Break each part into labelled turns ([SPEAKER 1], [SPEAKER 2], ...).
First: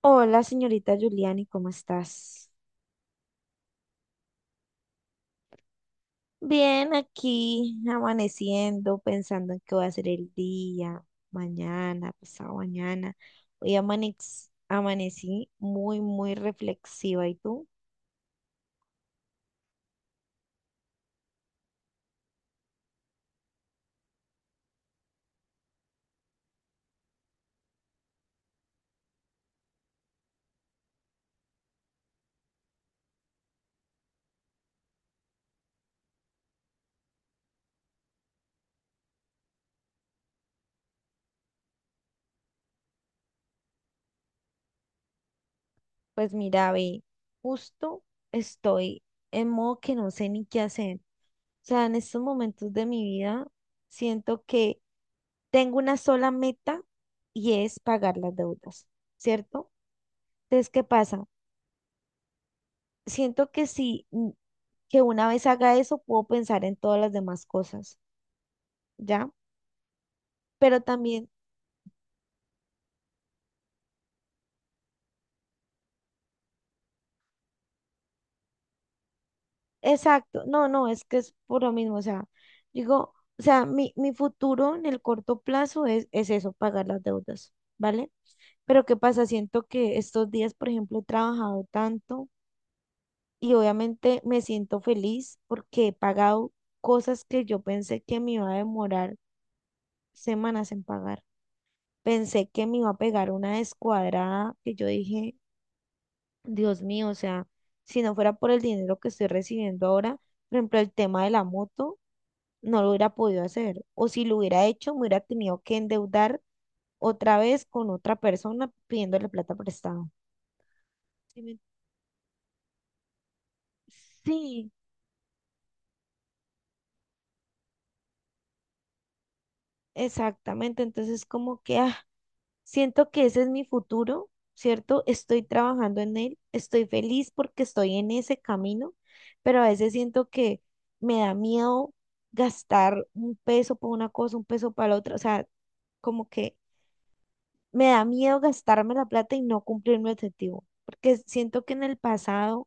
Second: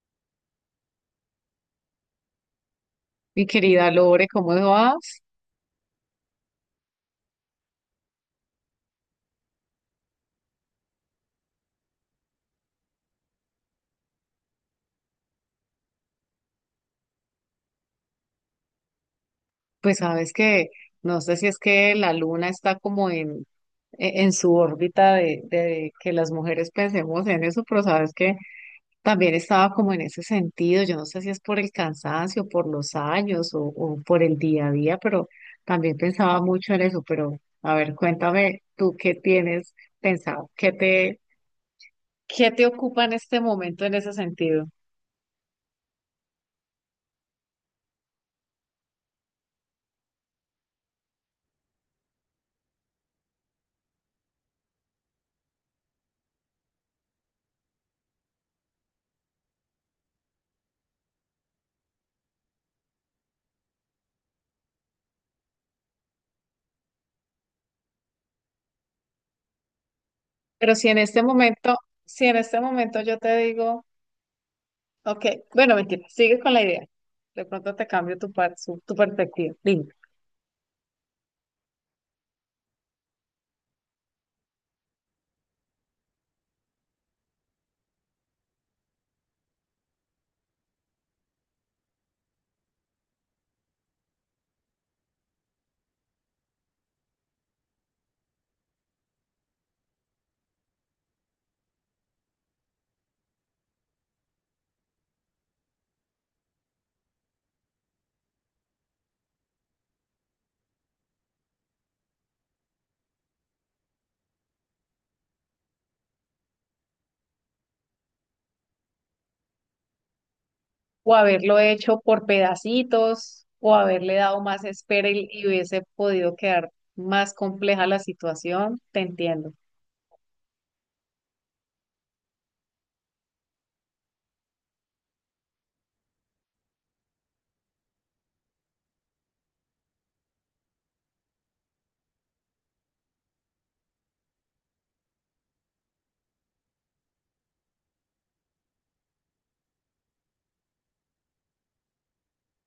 [SPEAKER 1] Hola, señorita Giuliani, ¿cómo estás?
[SPEAKER 2] Mi querida Lore, ¿cómo vas?
[SPEAKER 1] Bien, aquí amaneciendo, pensando en qué va a ser el día, mañana, pasado mañana. Hoy amanecí muy, muy reflexiva. ¿Y tú?
[SPEAKER 2] Pues sabes que no sé si es que la luna está como en su órbita de que las mujeres pensemos en eso, pero sabes que también estaba como en ese sentido. Yo no sé si es por el cansancio, por los años o por el día a día, pero también pensaba mucho en eso. Pero a ver, cuéntame tú qué tienes pensado, qué te ocupa en este momento en ese sentido.
[SPEAKER 1] Pues mira, ve, justo estoy en modo que no sé ni qué hacer. O sea, en estos momentos de mi vida siento que tengo una sola meta y es pagar las deudas, ¿cierto? Entonces, ¿qué pasa? Siento que sí, que una vez haga eso puedo pensar en todas las demás cosas, ¿ya?
[SPEAKER 2] Pero
[SPEAKER 1] Pero también,
[SPEAKER 2] si en este momento yo te digo... Ok, bueno, mentira, sigues con la idea. De pronto te cambio tu perspectiva. Dime.
[SPEAKER 1] exacto, no, no, es que es por lo mismo, o sea, digo, o sea, mi futuro en el corto plazo es eso, pagar las deudas, ¿vale? Pero ¿qué pasa? Siento que estos días, por ejemplo, he trabajado tanto y obviamente me siento feliz porque he pagado cosas que yo pensé que me iba a demorar semanas en pagar. Pensé que me iba a pegar una descuadrada que yo dije, Dios mío, o sea, si no fuera por el dinero que estoy recibiendo ahora, por ejemplo, el tema de la moto, no lo hubiera podido hacer. O si lo hubiera hecho, me hubiera tenido que endeudar otra vez con otra persona pidiéndole plata prestada.
[SPEAKER 2] O
[SPEAKER 1] Sí, me-
[SPEAKER 2] haberlo hecho por pedacitos, o haberle dado más
[SPEAKER 1] sí,
[SPEAKER 2] espera y hubiese podido quedar más compleja la situación, te entiendo.
[SPEAKER 1] exactamente. Entonces, como que, siento que ese es mi futuro, ¿cierto? Estoy trabajando en él, estoy feliz porque estoy en ese camino, pero a veces siento que me da miedo gastar un peso por una cosa, un peso para la otra, o sea, como que me da miedo gastarme la plata y no cumplir mi objetivo, porque siento que en el pasado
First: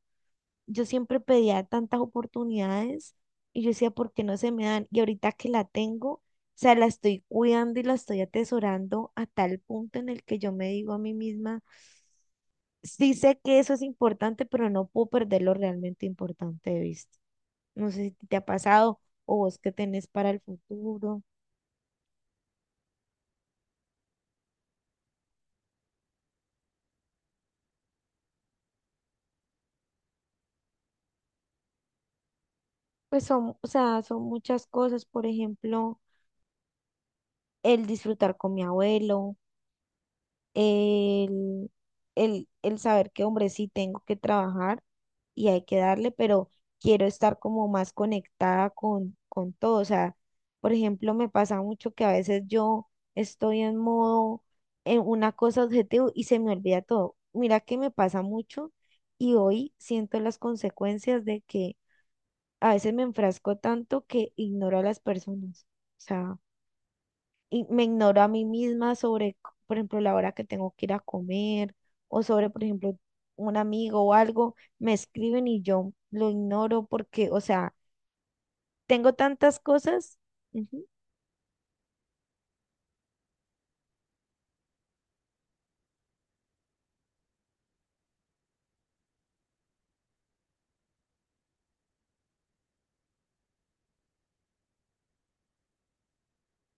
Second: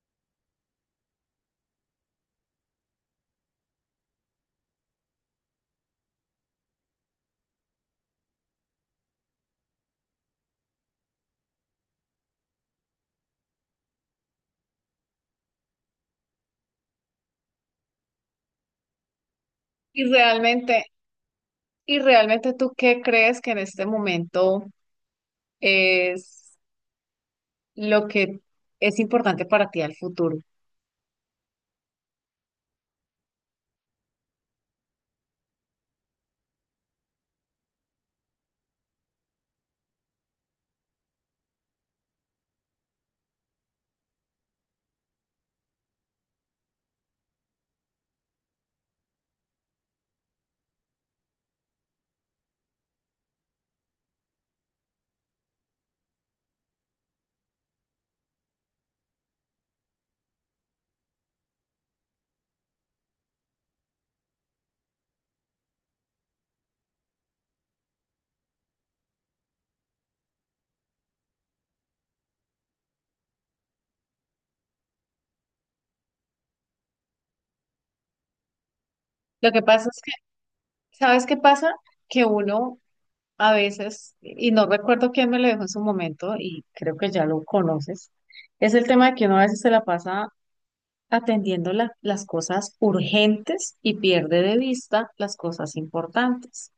[SPEAKER 1] yo siempre pedía tantas oportunidades y yo decía, ¿por qué no se me dan? Y ahorita que la tengo, o sea, la estoy cuidando y la estoy atesorando a tal punto en el que yo me digo a mí misma, sí sé que eso es importante, pero no puedo perder lo realmente importante de vista. No sé si te ha pasado o vos qué
[SPEAKER 2] Y
[SPEAKER 1] tenés para el
[SPEAKER 2] realmente,
[SPEAKER 1] futuro.
[SPEAKER 2] y realmente ¿tú qué crees que en este momento es lo que es importante para ti al futuro?
[SPEAKER 1] Pues son, o sea, son muchas cosas, por ejemplo, el disfrutar con mi abuelo el, el saber que, hombre, sí tengo que trabajar y hay que darle, pero quiero estar como más conectada con todo. O sea, por ejemplo, me pasa mucho que a veces yo estoy en modo, en una cosa objetivo y se me olvida todo. Mira que me pasa mucho y hoy siento las consecuencias de que a veces me enfrasco tanto que ignoro a las personas. O sea, y me ignoro a mí misma por ejemplo, la hora que tengo que ir a comer o sobre, por ejemplo, un amigo o algo, me escriben y yo lo ignoro porque, o sea, tengo
[SPEAKER 2] Lo
[SPEAKER 1] tantas
[SPEAKER 2] que pasa es que,
[SPEAKER 1] cosas. Ujú,
[SPEAKER 2] ¿sabes qué pasa? Que uno a veces, y no recuerdo quién me lo dijo en su momento, y creo que ya lo conoces, es el tema de que uno a veces se la pasa atendiendo las cosas urgentes y pierde de vista las cosas importantes.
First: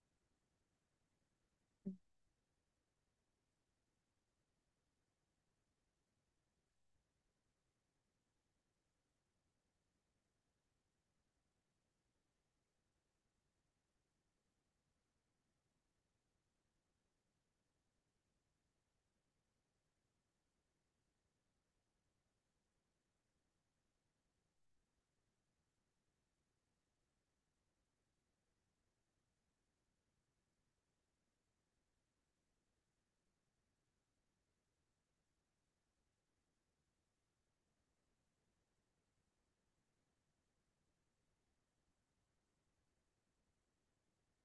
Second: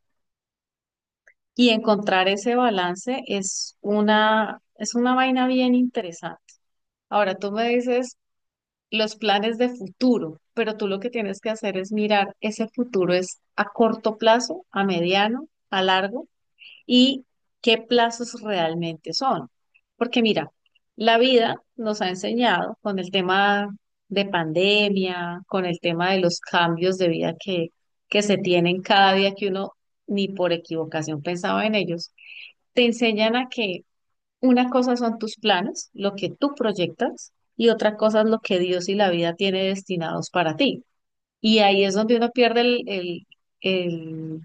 [SPEAKER 2] Y encontrar ese balance es una vaina bien interesante. Ahora tú me dices los planes de futuro, pero tú lo que tienes que hacer es mirar ese futuro es a corto plazo, a mediano, a largo y qué plazos realmente son. Porque mira, la vida nos ha enseñado con el tema de pandemia, con el tema de los cambios de vida que se tienen cada día que uno ni por equivocación pensaba en ellos, te enseñan a que una cosa son tus planes, lo que tú proyectas, y otra cosa es lo que Dios y la vida tiene destinados para ti. Y ahí es donde uno pierde el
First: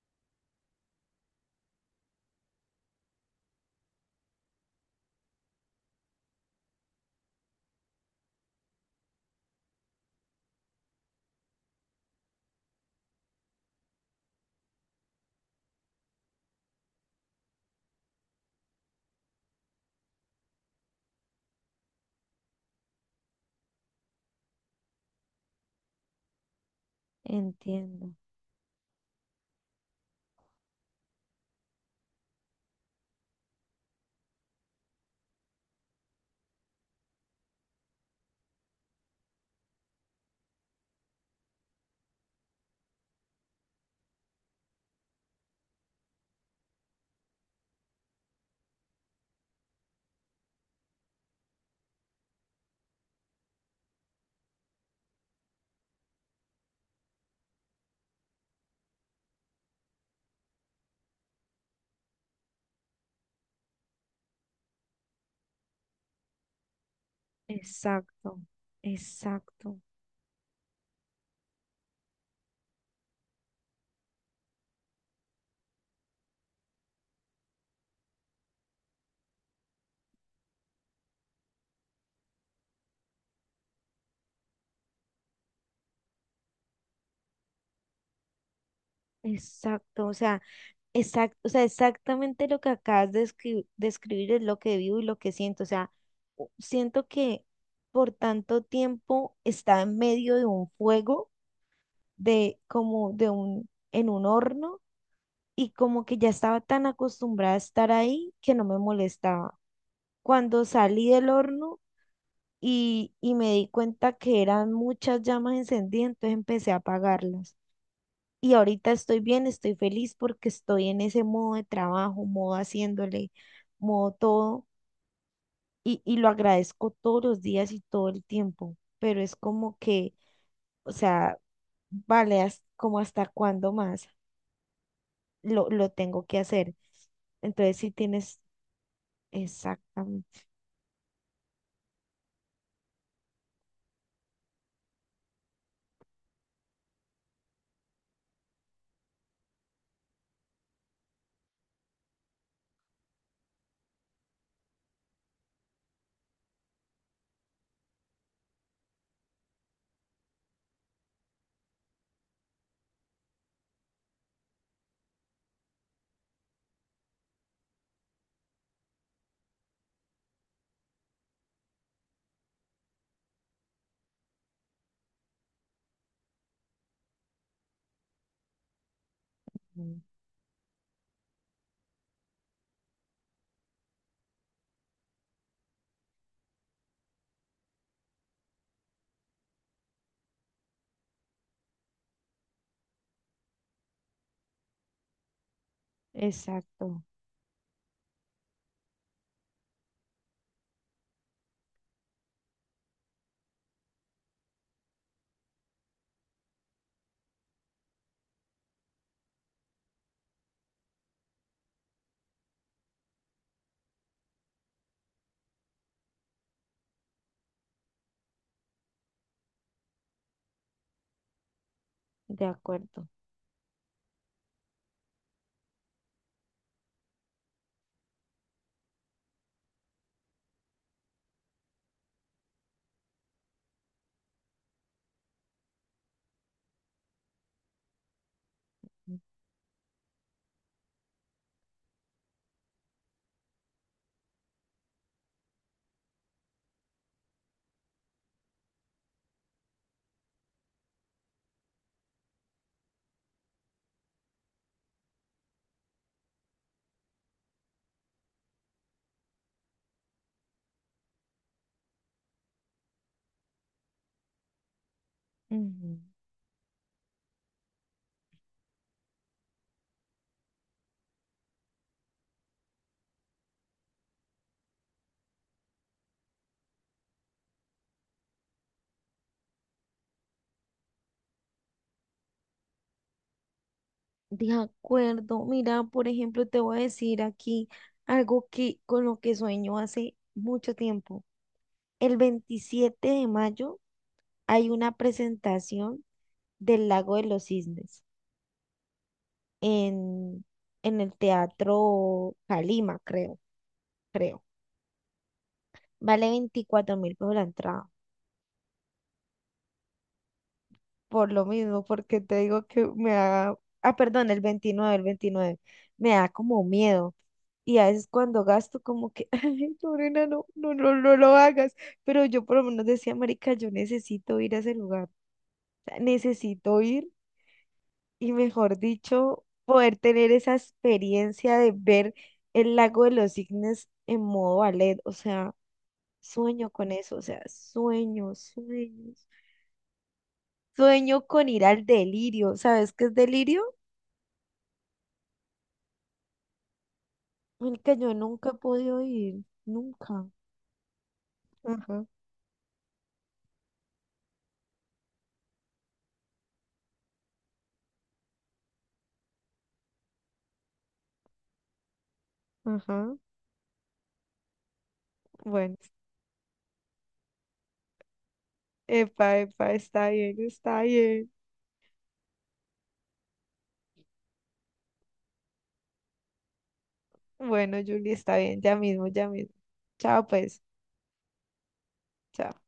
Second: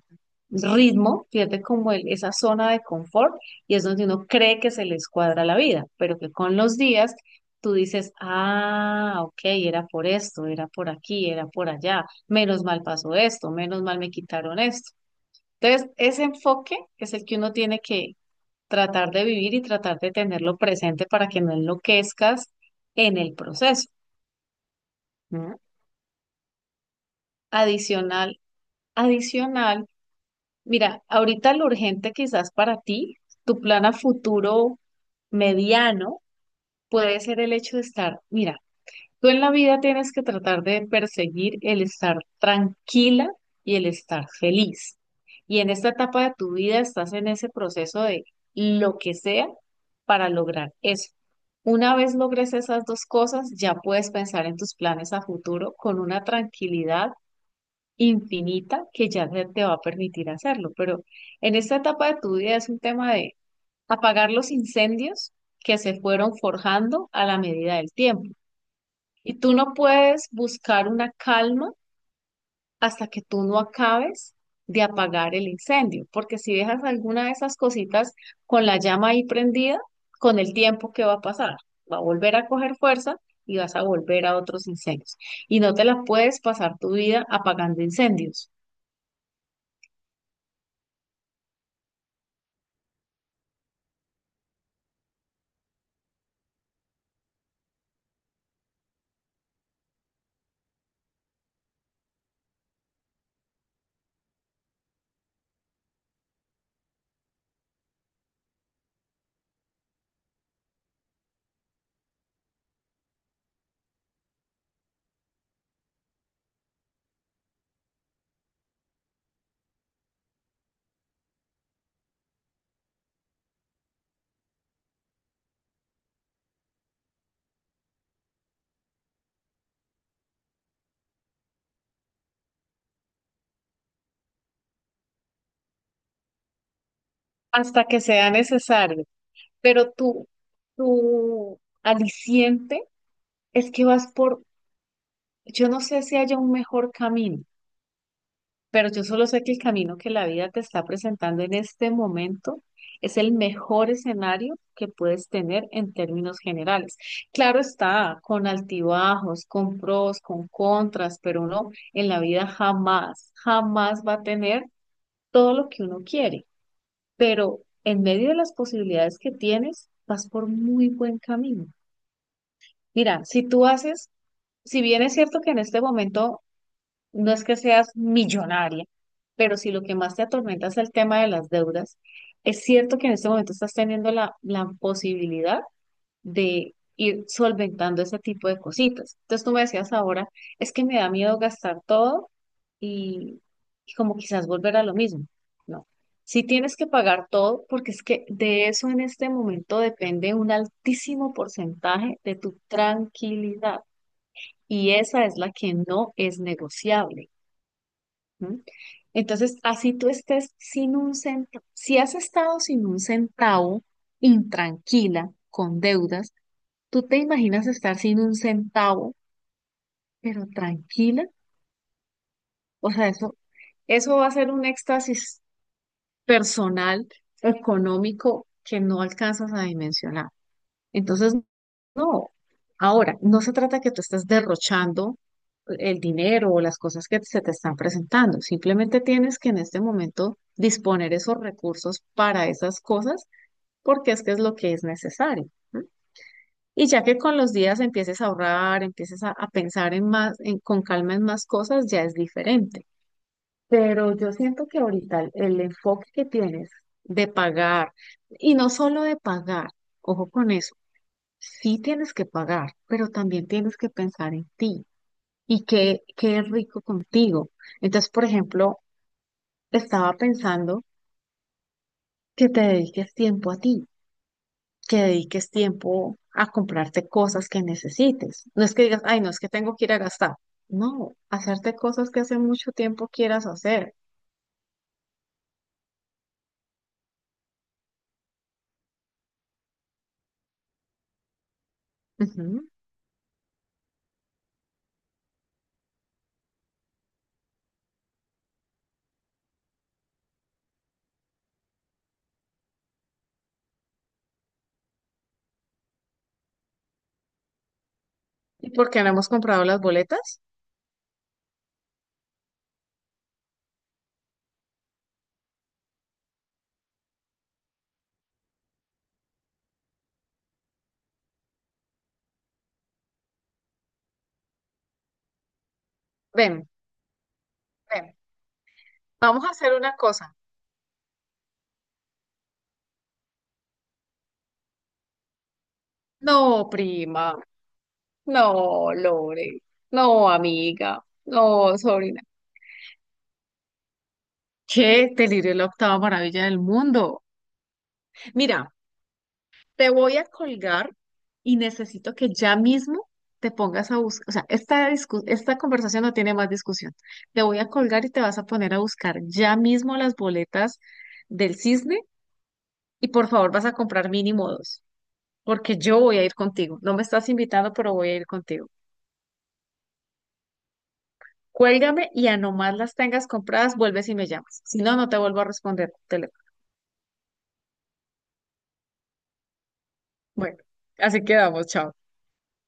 [SPEAKER 2] ritmo, pierde como esa zona de confort y es donde uno cree que se les cuadra la vida, pero que con los días tú dices, ah, ok, era por esto, era por aquí, era por allá, menos mal pasó esto, menos mal me quitaron esto. Entonces, ese enfoque es el que uno tiene que tratar de vivir y tratar de tenerlo presente para que no enloquezcas en el proceso, ¿no?
[SPEAKER 1] entiendo.
[SPEAKER 2] Adicional, adicional. Mira, ahorita lo urgente quizás para ti, tu plan a futuro mediano puede ser el hecho de estar, mira, tú en la vida tienes que tratar de perseguir el estar tranquila y el estar feliz. Y en esta etapa de tu vida estás en ese proceso de lo que sea para lograr eso. Una vez logres esas dos cosas, ya puedes pensar en tus planes a futuro con una tranquilidad infinita que ya se te va a permitir hacerlo. Pero en esta etapa de tu vida es un tema de apagar los incendios que se fueron forjando a la medida del tiempo.
[SPEAKER 1] Exacto,
[SPEAKER 2] Y tú
[SPEAKER 1] exacto,
[SPEAKER 2] no puedes buscar una calma hasta que tú no acabes de apagar el incendio, porque si dejas alguna de esas cositas con la llama ahí prendida, con el tiempo, ¿qué va a pasar? Va a volver a coger fuerza y vas a volver a otros incendios. Y no te la puedes pasar tu vida apagando incendios.
[SPEAKER 1] exacto. O sea, exacto, o sea, exactamente lo que acabas de de escribir es lo que vivo y lo que siento. O sea, siento que por tanto tiempo estaba en medio de un fuego de como de un, en un horno y como que ya estaba tan acostumbrada a estar ahí que no me molestaba. Cuando salí del horno y me di cuenta que eran muchas llamas encendidas, entonces empecé a apagarlas. Y ahorita estoy bien, estoy feliz porque estoy en ese modo de trabajo, modo haciéndole, modo todo, y lo agradezco todos los días y todo el tiempo, pero es como que, o sea, vale, ¿hasta- como hasta cuándo más? Lo tengo que hacer. Entonces,
[SPEAKER 2] Hasta
[SPEAKER 1] sí
[SPEAKER 2] que sea
[SPEAKER 1] tienes
[SPEAKER 2] necesario. Pero tu,
[SPEAKER 1] exactamente,
[SPEAKER 2] tu aliciente es que vas por, yo no sé si haya un mejor camino, pero yo solo sé que el camino que la vida te está presentando en este momento es el mejor escenario que puedes tener en términos generales. Claro está, con altibajos, con pros, con contras, pero uno en la vida jamás, jamás va a tener todo lo que uno quiere. Pero en medio de las posibilidades que tienes, vas por muy buen camino. Mira, si tú haces, si bien es cierto que en este momento no es que seas millonaria, pero si lo que
[SPEAKER 1] mm,
[SPEAKER 2] más te atormenta es el tema de las deudas, es cierto que en este momento estás teniendo la posibilidad de ir solventando ese tipo de cositas. Entonces tú me decías ahora, es que me da miedo gastar todo y, y como quizás volver a lo mismo. No, si tienes que
[SPEAKER 1] exacto,
[SPEAKER 2] pagar todo, porque es que de eso en este momento depende un altísimo porcentaje de tu tranquilidad y esa es la que no es negociable. ¿M? Entonces, así tú estés sin un centavo, si has estado sin un centavo, intranquila, con deudas, ¿tú te imaginas estar sin un centavo, pero tranquila?
[SPEAKER 1] de
[SPEAKER 2] O
[SPEAKER 1] acuerdo.
[SPEAKER 2] sea, eso va a ser un éxtasis personal, económico, que no alcanzas a dimensionar. Entonces, no. Ahora, no se trata que tú estés derrochando el dinero o las cosas que se te están presentando. Simplemente tienes que en este momento disponer esos recursos para esas cosas porque es que es lo que es necesario, ¿no? Y ya que con los días empieces a ahorrar, empieces a pensar en más, con calma en más cosas, ya es diferente. Pero yo siento que ahorita el enfoque que tienes de pagar, y no solo de pagar, ojo con eso, sí tienes que pagar, pero también tienes que pensar en ti y
[SPEAKER 1] Ujú.
[SPEAKER 2] qué rico contigo. Entonces, por ejemplo, estaba pensando que te dediques tiempo a ti, que dediques tiempo a comprarte cosas que necesites. No es que digas, ay, no, es que tengo que ir a gastar. No, hacerte cosas que hace mucho tiempo quieras hacer.
[SPEAKER 1] De acuerdo, mira, por ejemplo, te voy a decir aquí algo que con lo que sueño hace mucho tiempo. El
[SPEAKER 2] Ujú.
[SPEAKER 1] 27 de mayo hay una presentación del Lago de los Cisnes en, en el Teatro Calima, creo, creo. Vale 24.000 pesos la entrada.
[SPEAKER 2] ¿Y por qué no hemos comprado las boletas?
[SPEAKER 1] Por lo mismo, porque te digo que me da, ah, perdón, el 29, el 29 me da como miedo. Y a veces cuando gasto como que, ay, Lorena, no, no, no, no lo hagas. Pero yo por lo menos decía, marica, yo necesito ir a ese lugar. O sea,
[SPEAKER 2] Ven,
[SPEAKER 1] necesito ir
[SPEAKER 2] ven,
[SPEAKER 1] y mejor dicho,
[SPEAKER 2] vamos a hacer una
[SPEAKER 1] poder tener
[SPEAKER 2] cosa.
[SPEAKER 1] esa experiencia de ver el lago de los cisnes en modo ballet. O sea,
[SPEAKER 2] No,
[SPEAKER 1] sueño con eso, o
[SPEAKER 2] prima.
[SPEAKER 1] sea, sueño,
[SPEAKER 2] No,
[SPEAKER 1] sueños.
[SPEAKER 2] Lore. No, amiga.
[SPEAKER 1] Sueño
[SPEAKER 2] No,
[SPEAKER 1] con ir al
[SPEAKER 2] sobrina.
[SPEAKER 1] delirio. ¿Sabes qué es delirio?
[SPEAKER 2] ¿Qué? Delirio es la octava maravilla del mundo.
[SPEAKER 1] El que yo nunca he
[SPEAKER 2] Mira,
[SPEAKER 1] podido ir,
[SPEAKER 2] te voy a
[SPEAKER 1] nunca.
[SPEAKER 2] colgar y
[SPEAKER 1] Ajá,
[SPEAKER 2] necesito que ya mismo te pongas a buscar. O sea, esta, esta conversación no tiene más discusión. Te voy a colgar y te vas a poner a buscar ya mismo las boletas del cisne y
[SPEAKER 1] ajá.
[SPEAKER 2] por favor vas a comprar mínimo dos,
[SPEAKER 1] Bueno,
[SPEAKER 2] porque yo voy a ir contigo. No me estás invitando, pero voy a ir contigo.
[SPEAKER 1] epa, epa, está bien, está bien.
[SPEAKER 2] Cuélgame y a nomás las tengas compradas, vuelves y me llamas. Si no, no te vuelvo a responder el teléfono.
[SPEAKER 1] Bueno, Julie, está bien, ya mismo, ya mismo. Chao,
[SPEAKER 2] Bueno,
[SPEAKER 1] pues.
[SPEAKER 2] así quedamos, chao.
[SPEAKER 1] Chao.